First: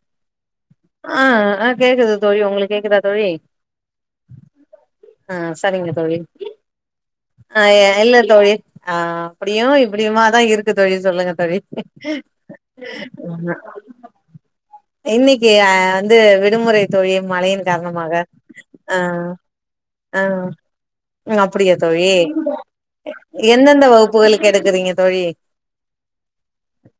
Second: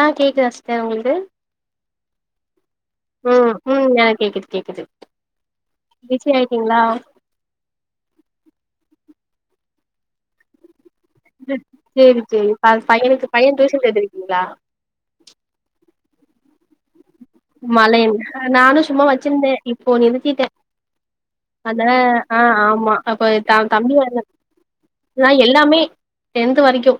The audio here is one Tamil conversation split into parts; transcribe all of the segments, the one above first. ஆ கேக்குதா சிஸ்டர் உங்களுக்கு ஆ அ கேக்குது தோழி உங்களுக்கு கேக்குதா தோழி ம் ம் எனக்கு கேக்குது கேக்குது ஆ செரிங்க தோழி பிஸி ஆயிட்டீங்களா நா அ இல்ல தோழி ஆ அப்டியு இப்டியுமாதா இருக் க்கு தோழி சொல்லுங்க தோழி சேரி சேரி ப பையனுக்கு பைய டியூஷன் சேத்திருக்கீங்களா இன்னைக்கு வந்து விடுமுறை தோழி மழையா மழை நானு சும்மா வச்சிருந்தே இப்போ ஆ நிறுத்திட்டே அப்டியா அத தோழி ஆ ஆமா அப்ப த எந்தெந்த தம்பி வர வகுப்புகளுக்கு எடுக்குறீங்க தோழி ஆ எல்லாமே டென்த்து வரைக்கு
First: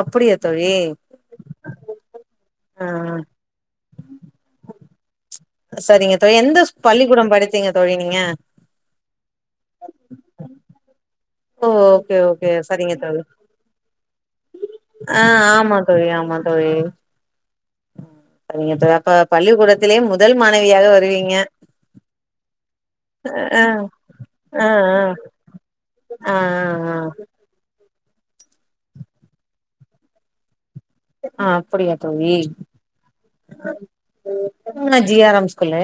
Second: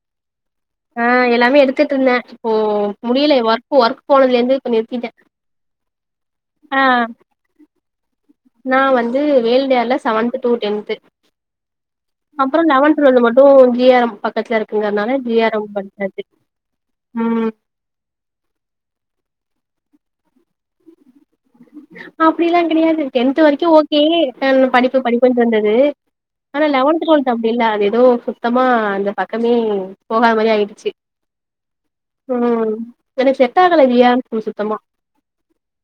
அப்டியா தோழி ஆ எல்லாமே எடுத்துட்டுருந்தே ஓ ஆ முடியில ஒர்க் ஒர்க் போனதுலேருந்து இப்ப நிறுத்திட்டே சரிங்க தோழி எந்த ஸ் பள்ளிக்கூடோ படிச்சீங்க தோழி நீங்க நான் வந்து வேல்னியால seventh to tenth O okay okay அப்றோ சரிங்க லெவன்த் தோழி டுவெல்த் மட்டு ஜி ஆர் எம் பக்கத்துல இருக்குங்கறனால ஆ ஜி ஆர் எம் ஆமா தோழி படிச்சாச்சு ஆமா தோழி ம் சரிங்க தோழி அப்ப பள்ளிக்கூடத்திலேயே முதல் மாணவியா வருவீங்க அப்டிலா கெடையாது டென்த் ஆ வரைக்கு ஓகே அ ஆ படிப்பு படிப்புனு இருந்தது ஆ ஆ ஆனா ஆ லெவன்த் டுவல்த் அப் டி இல்ல அது எதோ சுத்தமா அந்த பக்கமே போகாத மாரி ஆய்டுச்சு ஆ அப்படியா தோழி ம் எனக்கு செட் ஆகல ஜி ஆர் எம் ஸ்கூல் சுத்தமா ஜிஆர் எம் ஸ்கூல்லு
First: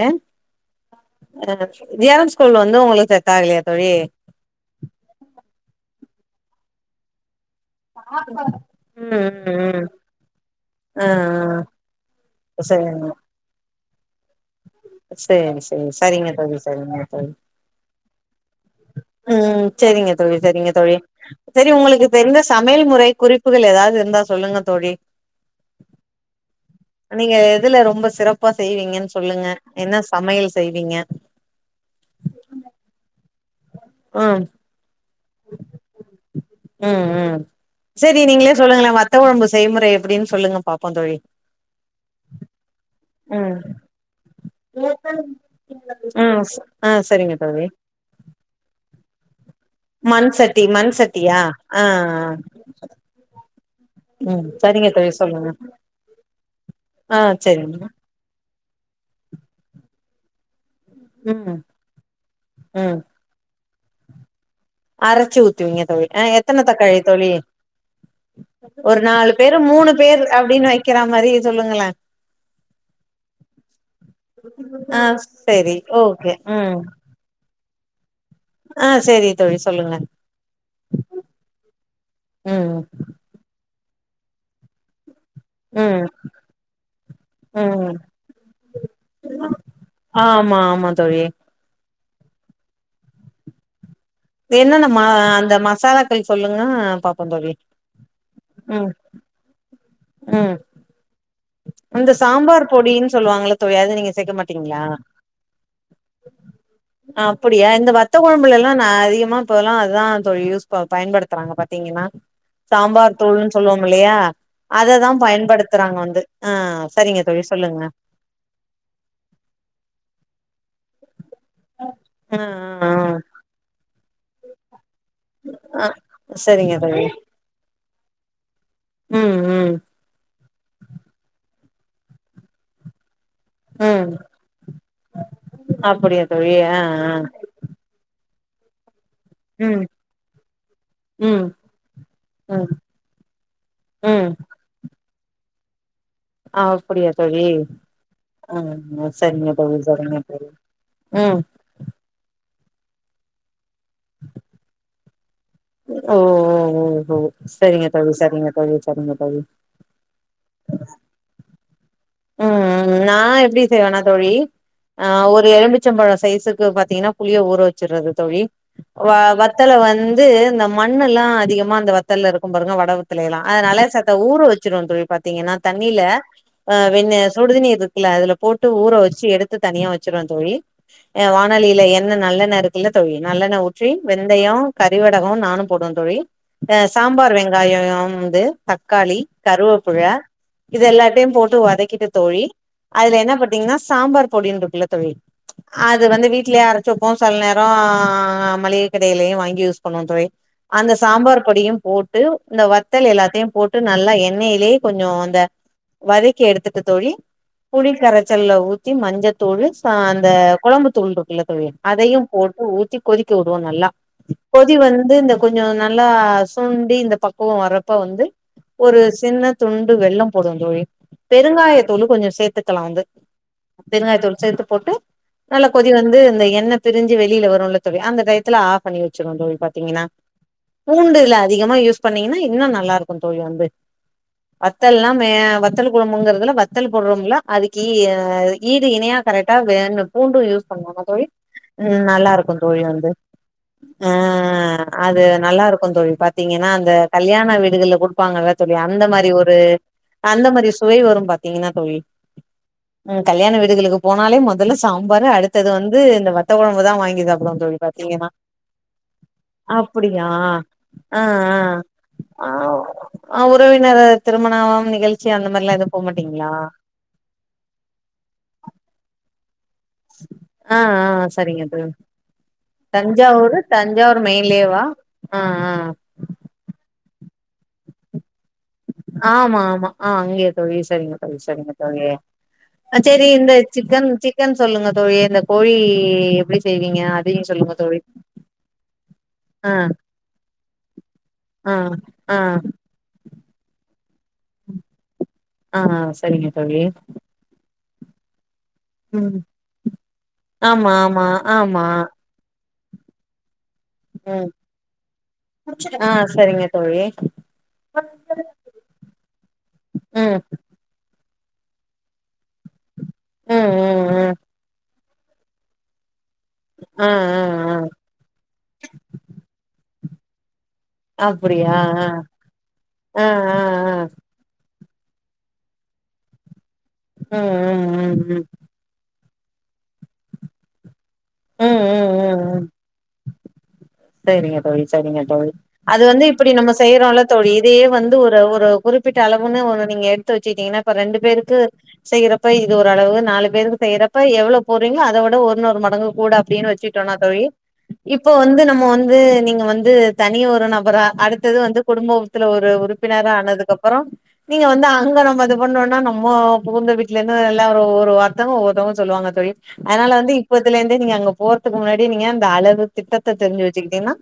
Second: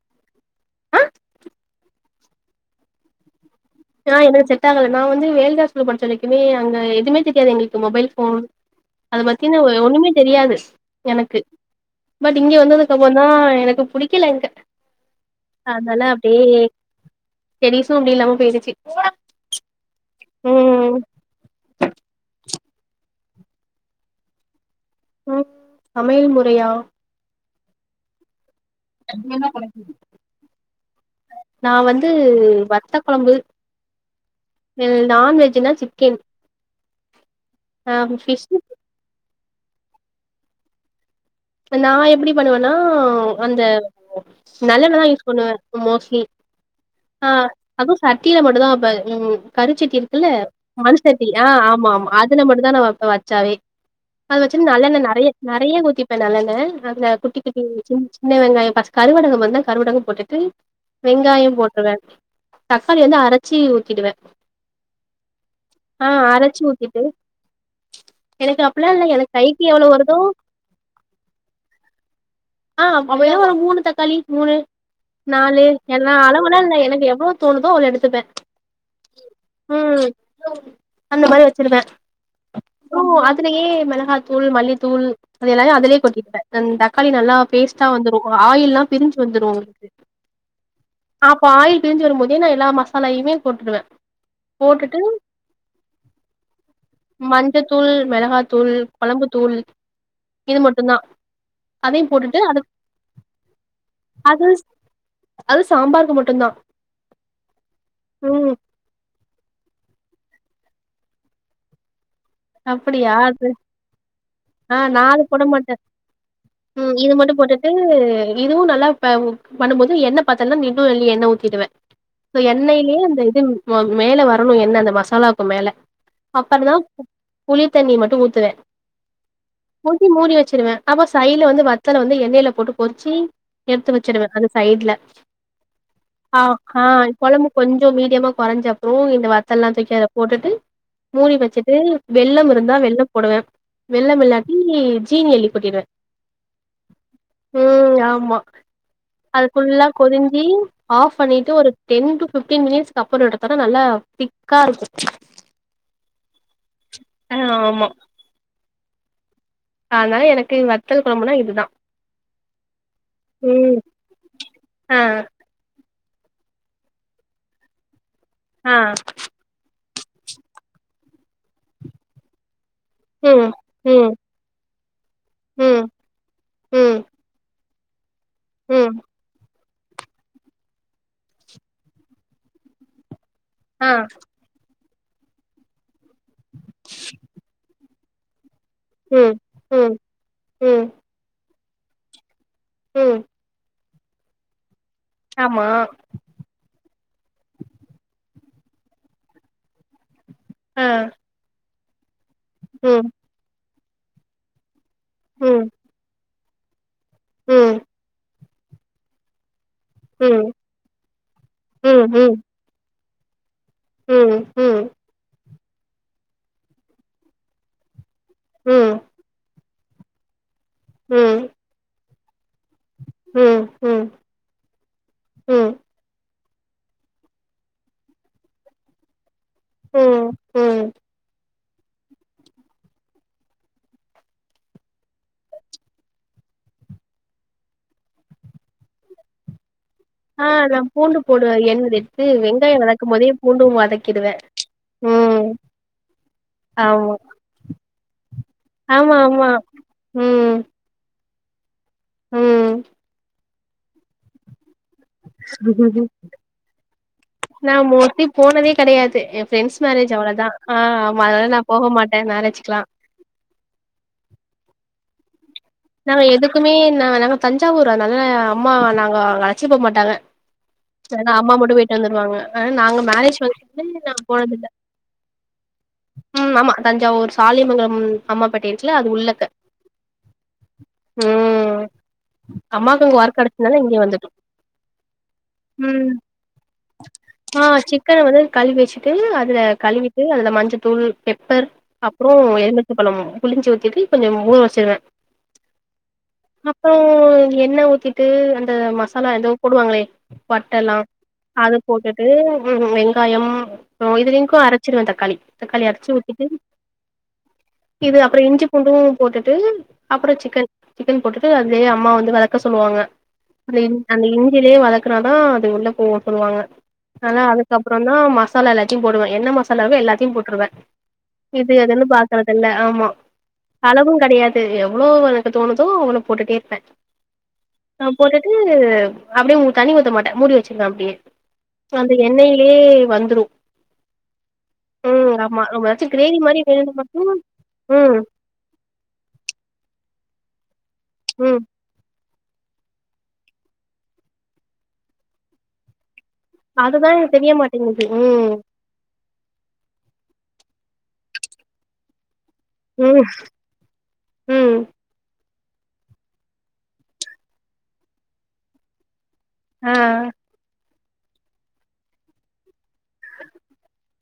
ஆ ஜிஆர் எம் ஸ்கூல் வந்து உங்களுக்கு செட்டா ஆகலையா தோழி ஆ எனக்கு செட் ஆகல நா வந்து வேல்னியா ஸ்கூல்ல படிச்ச வரைகுமே அங்க எதுமே தெரியாது எங்களுக்கு மொபைல் போன் ம் அத பத்தின ம் ம் ஒண்ணுமே தெரியாது ஆ எனக்கு பட் இங்க ஆ வந்ததுக்கு சரிங்க அப்றோதா எனக்கு புடிக்கல இங்க சரிங்க தோழி சரிங்க தோழி தெரிசு அப்டி இல்லாம பொய்டுச்சு ம் சேரிங்க தோழி சேரிங்க தோழி சரி உங்களுக்கு தெரிந்த சமையல்முறை குறிப் புகள் ஏதாவது இருந்தா சொல்லுங்க தோழி ம் சமையல் முறையா நீங்க எதுல ரொம்ப சிறப்பா செய்வீங்கன் சொல்லுங்க என்ன சமையல் செய்வீங்க நா வந்து வத்த கொழம்பு ம் நான்வெஜ்னா சிக்கன் ம் ம் ஆ சேரி ஃபிஷ் நீங்ளே சொல்லுங்களே வத் த்த கொழம்பு செய் முறை எப்டின்னு சொல்லங்க பாப்போ தோழி நா எப்டி பண்ணுவேன்னா ம் அந்த நல்லலெண்ணதா யூஸ் பண்ணுவே மோஸ்லி ம் ஆ சரிங்க தோழி அது சட்டியில மட்டு தா வப்ப ம் கருச்சட்டி இருக்குல்ல மண் சட்டி மண் மண்சட்டி சட்டியா அ ஆ ஆமா ஆ ஆமா அதுல மட்டு தா நா வப்ப வச்சாவே அது ம் வச்சுரு நல்ல சரிங்க தோழி நறைய சொல்லுங்க நறைய ஊத்தி இப்ப நல்லெண்ணே அதுல ஆ குட்டி குட்டி சரிங்க சின் சின்ன வெங்காயோ பஸ்ட்டு கருவடகோ இருந்த கருவடகோ போட்டுட்டு வெங்காயோ ம் போட்டுருவே ம் தக்காளி வந்து அரச்சி ஊத்திடுவே அரைச்சு ஊத்துவிங்க ஆ தோழி அ அரச்சி எத்தன தக்காளி ஊத்திட்டு தோழி எனக்கு அப்பல்லா ஒரு இல்ல எனக்கு நாலு பேர் கைக்கு எவ்ளோ மூணு வருதோ பேர் அப்டின்னு வைக்கிற மாரி சொல்லுங்களே ஆ அப்டினா ஒரு மூணு தக்காளி மூணு ஆ நாலு சரி எல்லா ஓகே அளவுல்லா இல்ல ம் எனக்கு எவ்ளோ தோணுதோ அவ்ளோ எடுத்துப்பே ஆ சரி தோழி சொல்லுங்க ம் அந்த மாதிரி வச்சிருவே ம் அதுலியே மிளகா தூள் மல்லித்தூள் அது எல்லாமே அதுலியே ம் கொட்டிருவே தக்காளி நல்லா பேஸ்டா ம் வந்துரு ஆயில்லா பிரிஞ்சு வந்துரு ஆமா ஆமா தோழி இப்ப ஆயில் பிரிஞ்சு வரும்போதே நா எல்லா மசாலயுமே போட்ருவே என்னென்ன போட்டுட்டு ம அந்த மசாலாக்கள் சொல்லுங்க பாப்போ தோழி மஞ்சத்தூள் மெளகாத்தூள் ம் கொழம்புத்தூள் ம் இது மட்டுந்தா அதையு அந்த போட்டுட் சாம்பார் பொடின் சொல்லுவாங்கல்ல தோழி அது நீங்க சேக்க மாட்டீங்ளா அது சாம்பார் அப்படியா இந்த வத்த ம் கொழம்புலல்லா நா அதிகமா இப்போ எல்லா அதுதா தோழி யூஸ் ப பயன்படுத்துறாங்க பாத்தீங்கன்னா அப்படியா சாம்பார் அது தூளுன் சொல்லுவோமில்லையா ஆ நா அததா அது போட மாட்டே பயன்படுத்துறாங்க வந்து ஆ செரிங்க தோழி சொல்லுங்க ஆ இதுவு நல்லா ப பண்ணும்போது எண்ணெ பத்தல்னா நீ ன்னு அள்ளி எண்ணெ ஊத்திடுவே ஆ சோ ஆ எண்ணெய்லே அந்த இது ம மேல வரணு எண்ணெ அந்த மசா சாலாவுக்கு மேல ஆ ஆ சரிங்க அப்பறந்தா தோழி புளித்தண்ணி மட்டு ஊத்துவே ம் ம் ஊத்தி மூடி வெச்சிருவேஅப்ப சைல வந்து வத்தல வந்து எண்ணெயில போட்டு பொறிச்சி எட்த்து ம் வெச்சிருவே அந்த சைட்ல அ ஆ கொழம்பு கொஞ்சோ மீடியமா கொறஞ்ச அப்புறோ இந்த வத்தல்லா ம் தூக்கி அதல போட்டுட்டு மூடி ம் வெச்சு ட்டு வெல்லம் ம் இருந்தா வெல்லம் போடுவே வெல்லம் ம் இல்லாட்டி ஜீனி அள்ளி கொட்டிடுவே அப்படியா தோழி ம் ஆமா ஆ அது சரிங்க தோழி ஃபுல்லா சரிங்க கொதிஞ்சி தோழி ஆஃப் ம் பண்ணிட்டு ஒரு டென் டு ஃபிஃப்டீன் மினிட்ஸ்க்கு அப்புறோ எடுத்தோனா நல்லா திக்கா இருக்கு ஓ ஓ ஓ ஓ ஆ ஆமா செரிங்க தோழி செரிங்க தோழி சரிங்க தோழி அதனால எனக்கு வத்தல் குழம்புனா இதுதா ம் ம் நா எப்டி ம் செய்வேனா தோழி ஆ ஒரு எலும்பி ச்சம்பழ சைசுக்கு பாத்தீங்கன்னா புளிய ஊற வெச்சறது தோழி ஆ வ வத் தல வந்து இந்த மண்ணெல்லா அதிகமா அந்த வத்தல்ல இருக்கு பாருங்க வட கத்துலேலா ம் அதனால ம் செத்த ஊற வீச்சிருவே தோழி பாத்தீங்கன்னா ம் தண்ணியில அ ம் வெந் சுடுதண்ணீர் இருக்குல அதுல போட்டு ஊற ம் வெச்சு எடுத் த்து தனியா வெச்சுருவே தோழி அ வானலியில எண்ணெ நல்லெண்ணெ இருக்குல்ல தோழி நல்லெண்ணெ ஊத் ற்றி ஆ வெந்தயோ கறிவடகோ நானும் போடுவே தோழி அ சாம்பார் வெங்காயோ ம் வந்து தக்காளி ம் ம் கருவேப்புல இது ம் எல்லாத்தயு போட்டு வதக்கிட்டு தோழி அதுல ம் என்ன பா த்தீங்னா சாம்பார் பொடின்ருக்குல்ல தோழி ஆமா அது வந்து வீட்லே அரச்சு ப்போ சல் நேரோ மளிக கடையிலயு வாங்கி யூஸ் பண்ணுவோ தோழி ஆ அந்த சாம்பார் பொடியும் போட்டு இந்த வத்தல் ம் எல்லாத்தயும் போட்டு நல்லா எண்ணெயிலே கொஞ்சோ அந்த ம் வதக்கி எடுத்துட்டு தோழி ம் புளி கரைச்சல்ல ஊ த்தி மஞ்ச தூளு ச அந்த ம் கொழம்பு தூள்ட்ருக்குல தோழி ம் ம் அதயும் ம் போட்டு ஊத் கொதிக்க விடுவோ நல்லா ம் கொதி ம் வந்திந்த கொஞ்சோ நல்லா சுண்டி இந்த பக்குவோ வரப்ப வந்து ஒரு ம் சின்ன துண்டு வெல்லம் போடுவேந்தோழி ம் பெருங்காயத்தூளு கொஞ்சோ சேத்துக்கலா வந்து ம் பெருங்காயத்தூள் சேத்து போட்டு நல்ல ம் கொதி வந்து இந்த எண்ணெ பிரிஞ்சு வெளில வருல்ல தோழி அந்த டயத்துல ஆஃப் பண்ணி வெச்சுருவோ தோழி பாத்தீங்கின்னா ம் ம் பூண்டுல அதிகமா யூஸ் பண்ணீங்கின்னா இன்னு நல்லா இருக்கு தோழி வந்து வத்தல்லா எ வத்தலு [unintelligible] கறதுல வத்தல் போடுறோம்ல அதுக்கு இ ஈடு இணையா கரெட்டா வேணு பூண்டு ஆ யூஸ் நா பண்ணுனா பூண்டு தோழி போடுவே எண்ணெய்ல எடுத்து நல்லாருக்கு வெங்காயோ தோழி வந்து வதக்கும் போதே பூண்டு ஆ வதக்கிடுவே அது ம் நல்லா இருக்கு தோழி பாத்தீங்கின்னா அந்த ஆமா கல்யாண வீடுகள்ல குடுப்பாங்கல்ல தோழி அந்த ஆமா மாரி ஆமா ஒரு அந்த ம் மாரி சுவை வரும் பாத்தீங்கன்னா தோழி ம் ம் கல்யாண வீடுகளுக்கு போனாலே மொ மொதல்ல சாம்பாரு அடுத்தது வந்து இந்த வத்தக் கொழம்புதா வாங்கி சாப்டுவோ நா தோழி மோஸ்ட்லி பாத்தீங்கன்னா போனதே கெடையாது என் ஃப்ரெண்ட்ஸ் மேரேஜ் அப்படியா அவ்ளோதா ஆ ஆமா அதனால நா போக மாட்டே ஆ‌ மேரேஜ்க்குலா ‌ஆ ஆ உறவினர் திருமணம் நிகழ்ச்சி அந்த மாரிலா எது நாங்க எதுக்குமே நா நாங்க தஞ்சாவூர் அதனால அம்மா நாங்க அங்க அழைச்சிட்டு போ மாட்டாங்க ஆ ஆ செரின்னு அம்மா சரிங்க மட்டு தோழி போயிட்டு வந்துருவாங்க ஆ நாங்க மேரேஜ் தஞ்சாவூரு ஃபங்க்ஷனுக்கு தஞ்சாவூர் நாங்க போனதில்ல மெயின்லேவா ஆ ஆ ம் ஆமா தஞ்சாவூர் சாலியமங்கலம் அம்மாபேட்டை இருக்குல்ல அது உள்ளக்க ஆமா ஆமா ஆ அங்கயா தோழி சரிங்க தோழி சரிங்க ம் தோழி ஆ அம்மாக்கு அங்க சேரி ஒர்க் இந்த கெடச்சனால இங்க சிக்கன் வந்துட்டோ சிக்கன் சொல்லுங்க தோழி இந்த கோழி ம் எப்டி செய்வீங்க அதையு ஆ சொல்லுங்க தோழி சிக்கன வந்து கழுவி வச்சுட்டு அதுல ஆ கழுவிட்டு அதுல மஞ்சத்தூள் பெப்பர் ஆ அப்றோ ஆ எலுமிச்சம்பழம் புழுஞ்சு ஊத்திட்டு கொஞ்ச ஊற வச்சுருவ ஆ சரிங்க தோழி அப்றோ எண்ணெ ஊத்தி ட்டு அந்த ம் மசாலா ஏதோ போடுவாங்களே ஆமா பட்டலா ஆமா அத ஆமா போட்டு ட்டு ம் வெங்காயம் ம் இதுலிக்கு அரச்சிருவ தக்காளி தக்காளி ஆ அரைச்சு ஊத்திட்டு சரிங்க தோழி ம் இது அப்புற இஞ்சி பூண்டும் போட்டுட்டு அப்புற ம் சிக்கன் சிக்கன் போட்டுட்டு அதுலேயே அம்மா வந்து வதக்க சொல்லுவாங்க அந்த இஞ் ம் அந்த ம் இஞ் ஞ்சிலயே வதக்குனாதா அது உள்ள போவு சொல்லுவாங்க ஆ ஆ அதனால ஆ அதுக்கப்புறம் ன்னா மசாலா எல்லாத்தையு போடுவ என்ன மசாலா இருக்கோ எல்லாத்தையு போட்டுருவ இது அப்டியா அதுன்னு பாக்கறத இல்ல ஆமா ஆ ஆ ஆ ஆ அளவும் கெடையாது ஏ எவ்வளோ எனக்கு தோணுதோ அவ்வளோ போட்டுட்டே இருப்ப ம் நா ம் ம் போட்டுட்டு ட்டு அப்டியே ஊ தண்ணி ஊத்த மாட்ட மூடி வச்சிருவ அப்டியே ம் ம் ம் அந்த எண்ணெயிலே வந்துரு செரிங்க தோழி சரிங்க ம் தோழி ஆமா நம்ம அது எதாச்சு வந்து கிரேவி இப்டி மாரி நம்ம வேணுனா செய்யறோம்ல மட்டு தோழி இதையே வந்து ம் ஒரு ஒரு குறிப்பிட்ட அளவுன்னு நீங்க ஒன்னு நீங்க எடுத்து வச்சுட்டீங்கன்னா இப்ப ரெண்டு பேருக்கு ம் செய்யறப்ப இது ஓரளவுக் நாலு பேருக்கு செய்யறப்ப எவ்வளோ போட்றீங்களோ அத விட ஒன்னொரு மடங்கு கூட அப்டின்னு அதுதா வச்சுட்டோன்னா எனக்கு தோழி தெரிய மாட்டேங்குது இப்ப ம் வந்து நம் மோ வந்து நீங்க வந்து தனி ஒரு நபரா அடுத்தது வந்து குடும்பத்துல ஒரு ம் உறுப்பினரா ஆனதுக்கு அப்புறம் நீங்க ம் வந்து அங்க நம்ம இது பண்ணோம்னா நம்ம புகுந்த வீட்ல இருந்து எல்லா ஒரு ஒரு ஒருத்தங்க ஒவ்வொருத்தங்க சொல்லுவாங்க தோழி ஆ அதனால வந்து இப்பத்துலேருந்தே நீங்க அங்க போறதுக்கு முன்னாடி நீங்க அந்த அளவு திட்டத்த தெரிஞ்சு வச்சுக்கிட்டீங்கன்னா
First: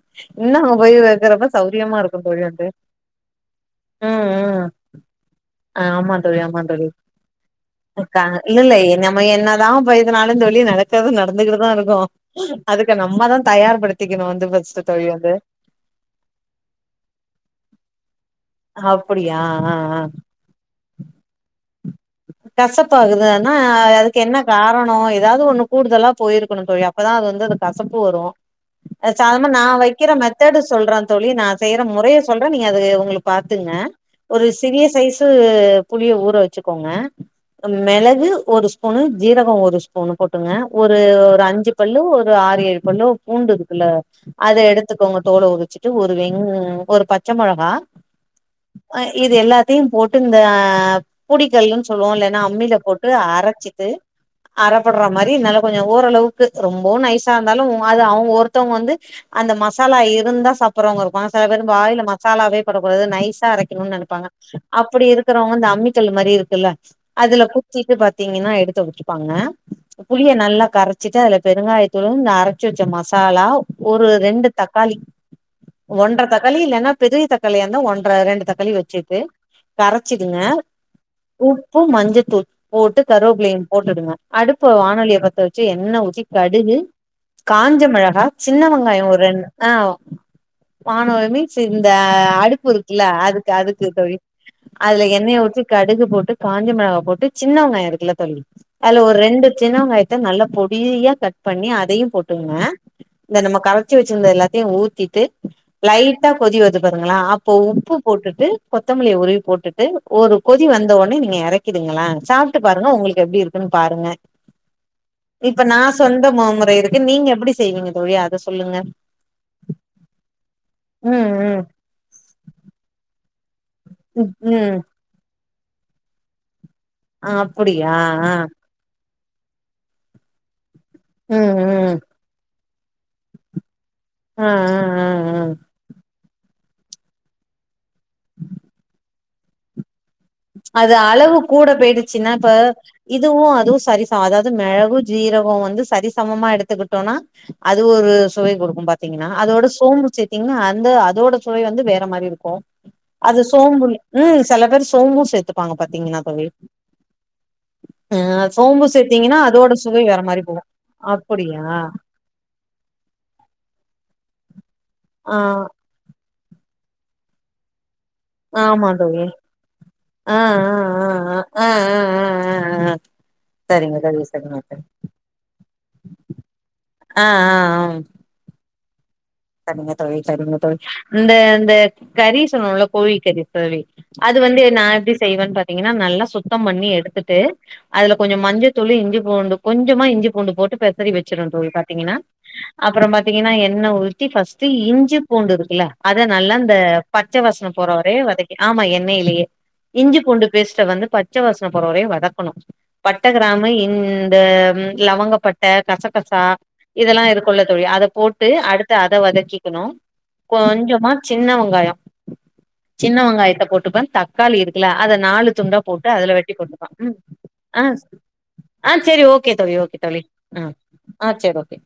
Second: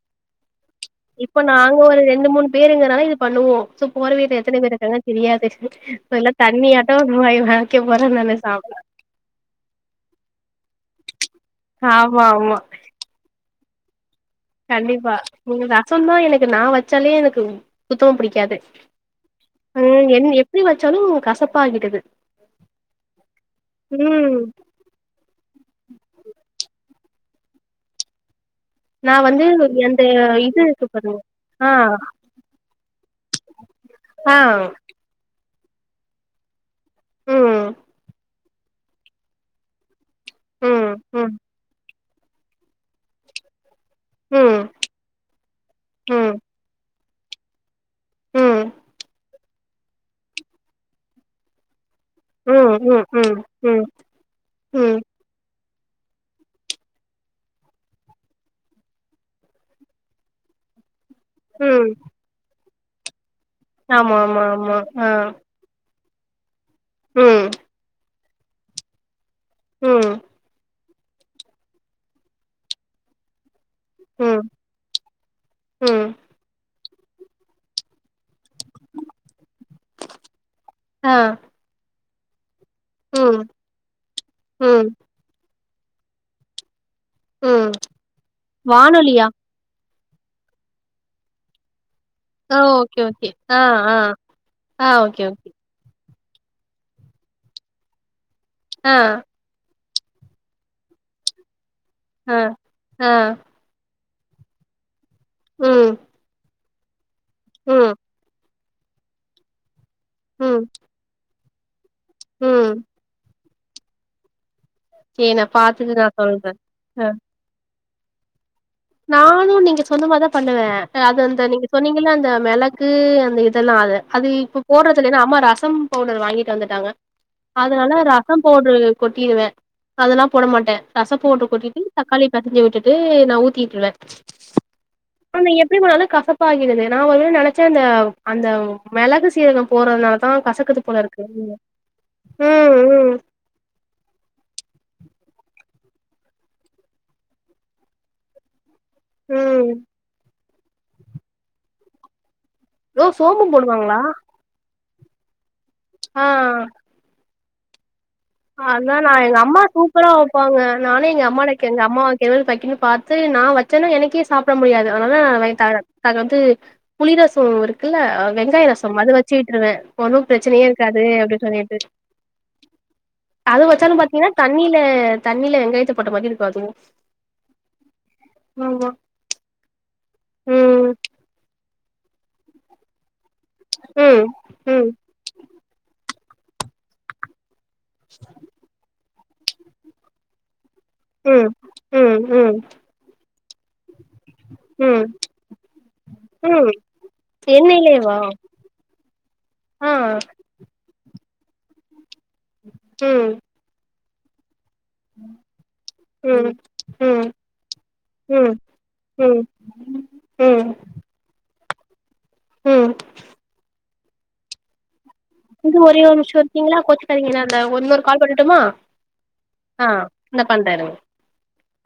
இன்னு போய் இப்ப வக்கறப்ப நாங்க சௌரியமா ஒரு இருக்கு ரெண்டு தோழி மூணு அது பேருங்கறனால இது பண்ணுவோ சோ போற ம் வீட்ல எத்தன ம் பேர் இருக்காங்கன்னு தெரியாது சோ ஆமா எல்லா தோழி ஆமா தோழி தண்ணியாட்டோ வாய் வைக்க போறே அக்கா நானு இல்ல சாப்ட இல்ல நம்ம என்ன தா போய் எதுனாலு தோழி நடக்கறது நடந்துக்கிட்டுதா இருக்கு ஆமா ஆமா அதுக்கு நம்ம தா தயார் படுத்திக்கணு அது ஃபஸ்ட்டு தோழி அது சொன்னா எனக்கு நா வச்சாலே எனக்கு புத்தக பிடிக்காது அப்படியா ஆ ஆ எப்டி வச்சாலு கசப்பாகிடுது கசப்பாகுதுனா அதுக்கு என்ன ம் கார் ணோ ஏதாவது ஒண்ணு கூடுதலா போயிருக்கணு தோழி அப்பதா அது வந்து அந்த கசப்பு வரு அது வந்து சாதாரணமா நா அந்த வக்கிற மெத்தேடு இது இருக்கு சொல்ற பாருங்க தோழி நா ஆ செய்ற முறையை சொல்ற நீங்க அது உங்களுக்கு பாத்துக்குங்க ஆ ஒரு சிறிய சைஸு புளிய ஊற வச்சுக்கோங்க ம் மெளகு ஒரு ஸ்பூனு ஜீரகம் ஒரு ஸ்பூனு போட்டுங்க ம் ஒரு ம் ஒரு அஞ்சு பல்லு ஒரு ஆறு ஏழு பல்லு பூண்டு இருக்குல்ல அத ம் எடுத்துக்கோங்க தோல உரிச்சிட்டு ஒரு ம் வெங் ஒரு பச்ச மொளகா ம் அ இது எல்லாத்தையும் போட்டு இந்த புடி கல்லுன் சொல்வோ இல்லனா ம் அம்மில ம் போட்டு ம் ம் அரச்சிட்டு அர ம் பர்ற மாரி கொஞ்ச ஓரளவுக்கு ரொம்பவும் நைசா இருந்தாலும் அது அவங்க ஒருத்தவங்க வந்து அந்த மசாலா இருந்தா சாப்பிறவங்க இருப்பாங்க சில பேரு ம் வாயில மசாலாவே படக்கூடாது நைசா அரைக் கனு ஆமா நெனப்பாங்க ஆமா ஆமா ஆ அப்படி இருக்கிறவங்க இந்த அம்மி கல்லு மாரி இருக்குல்ல அதுல ம் குத்திட்டு பாத்தீங்கன்னா எடுத்து வச்சுப்பாங்க ம் புளிய நல்லா கரச்சிட்டு அதுல பெருங்காயத்தூளும் இந்த அரச்சு வச்ச மசாலா ஒரு ம் ரெண்டு தக்காளி ம் ஒன்ற தக்காளி இல்லன்னா பெதுகு தக்காளியா இருந்தா ஒன்ற ரெண்டு தக்காளி வச்சிட்டு கரச்சிடுங்க ஆ உப்பு மஞ்சத்தூள் போட்டு ம் கறுவேப்லயும் போட்டுடுங்க அடுப்ப ம் வானொலிய பத்த வச்சு எண்ணெ ஊத்தி கடுகு ம் காஞ்ச மிளகா சின்ன வெங்காயம் ஒரு வானொலியா ரெண்டு அ வாணலி மீன்ஸ் இந்த ஆ அடுப்பு ஓகே இருக்குல்ல ஓகே அதுக்கு ஆ அதுக்கு ஆ தோழி ஆ அதுல ஓகே எண்ணெய ஓகே ஊத்தி கடுகு போட்டு காஞ்ச மிளகா போட்டு சின்ன வெங்காயம் இருக்குல தோழி ஆ அதுல ஒரு ரெண்டு சின்ன வெங்காய த்த நல்லா பொடியா கட் பண்ணி அதையும் ஆ போட்டுங்க ஆ இந்த நம்ம கர ச்ச வச்சிருந்த எல்லாத்தையும் ஊத்திட்டு ம் லைட்டா கொதி வருது பாருங்களா அப்போ ம் உப்பு போட்டுட்டு கொத்தமல்லிய உருவி போட்டுட்டு ஒரு கொதி ம் வந்த ஒன்னே நீங்க எறக்கிடுங்களே சாப்ட்டு ம் பாருங்க உங்களுக்கு எப்டி இருக் குன் பாருங்க சரி இப்ப நா பாத்துட்டு சொந்த சொல்றே மாமுறை இருக்கு நீங்க எப்டி செய்வீங்க தோழி அத சொல்லுங்க நானும் நீங்க சொன்ன மார் தா பண்ணுவ அது ம் அந்த ம் நீங்க சொன்னீங்கள அந்த மெளகு அந்த இத் து தின்னாது அது ம் இப்ப ம் போட்றது இல்லன்னு அம்மா ரசம் பவுடர் வாங்கிட்டு வந்துட்டாங்க அதனால அப்டியா ஆ ரசம் பவுட்ரு கொட்டிடுவ அதெல்லா போட மாட்ட ரசம் பவுட்ரு ம் கொட்டிட்டு ம் தக்காளி பெசஞ்சி விட்டுட்டு நா ஊத் திடுவ ஆ ஆ ஆ ஆ ஆனா எப் டி பண்ணாலும் கசப்பா ஆகிறது நா ஒருவேள நெனச்ச அந்த அந்த மெளகு சீர்கம் போறதுனால தா கசக்குது அது போல இருக்கு அளவு கூட போயிடுச்சுன்னா இப்ப ம் ம் இதுவும் அதுவும் சரி அதாவ்து மெளகும் ஜீரகம் வந்து சரி சமமா எடுத்துக்கிட்டோனா அது ஒரு சுவை குடுக்கும் பத் த்தீங்ன்னா அதோட ம் சோம்பு சேத்தீங்ன்னா அந்த அதோட சுவை வந்து வேற மாரி இருக்கும் ஓ சோம்பு போடுவாங்களா ம் சில பேர் சோம்பும் சேத்துப்பாங்க பாத்தீங்கன்னா ஆ தோழி ஆ சோம்பு அதா நா எங்க சேத்தீங்கன்னா அம்மா அதோட சுவை சூப்பரா வேற மாரி வெப்பாங்க போகு நானே எங்க அம்மா அப்படியா லைக் எங்க அம்மா எவ்ளோ வைக்கன்னு பாத்து நா வச்சன்னா எனக்கே சாப்பிட முடியாது அதனாலா ஆ நா என் க அது வந்து புளிரசம் இருக்குல்ல வெங்காய ஆமா ரசம் அத தோழி வெச்சு விட்ருவ ஒன்னும் ஆ பிரச்சனயே ஆ இருக்காது ஆ அப்டின் ஆ ஆ ஆ சொல்லிட்டு ஆ அ ஆ அது சரிங்க வச்சாலும் தோழி பாத்தீங்ன்னா சரிங்க தண்ணியில தோழி தண்ணில வெங்காயத்த போட்ட மாதிரி இருக்கும் அதுவும் அ அ அ நீ தா சரிங்க தோழி சரிங்க தோழி இந்த இந்த கறி சொன்னோல கோழி கறி தோழி ம் அது வந்து நா ம் எப்டி செய்வேன் பாத்தீங்கன்னா நல்லா சுத்தம் பண்ணி எடுத்துட்டு அதுல கொஞ்சம் மஞ்சத்தூளு இஞ்சி பூண்டு கொஞ்சமா இஞ்சி பூண்டு போட்டு பெசறி வச்சிடுவ ம் தோழி பாத்தீங்கின்னா ம் ம் அப்பறோ பாத்தீங்கன்னா எண்ண ஊ த்தி ஃபஸ்ட்டு ம் இஞ்சி பூண்டு இருக்குல அத நல்லா ம் இந்த பச்ச வாசன எண்ணெய்லேவா போறவரையு வதக் ஆமா எண்ணைலயே ஆ இஞ்சி பூண்டு பேஸ்ட வந்து பச்சவாசன போறவரையு வதக்கணு பட்ட ம் கிராமு இந்த லவங்கப்பட்ட கசக்கசா ம் ம் இதல்லா ம் இருக்குள்ள தோழி அத போட்டு ம் அடு அத வதக்கிக்கணு ம் கொஞ் சமா சின்ன வெங்காயோ ம் சின்ன வெங்காயத்த போட்டுதா தக்காளி இரு க்குல அத நாலு இது துண்டா ஒரே போட்டு ஒரு அதுல நிமிஷோ வெட்டி இருக்கீங்களா போட்டுப்பா ம் கோச்சுக்காதீங்க நா இந்த ஆ இன்னொரு கால் பண்ணட்டுமா ஆ சேரி ஓகே தோழி ஆ ஓகே தோழி இந்த அ பண்றே இருங்க ஆ சேர் ஓகே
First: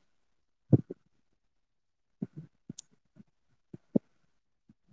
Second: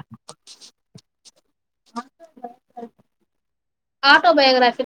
ஆட்டோ பயோக்ராஃபி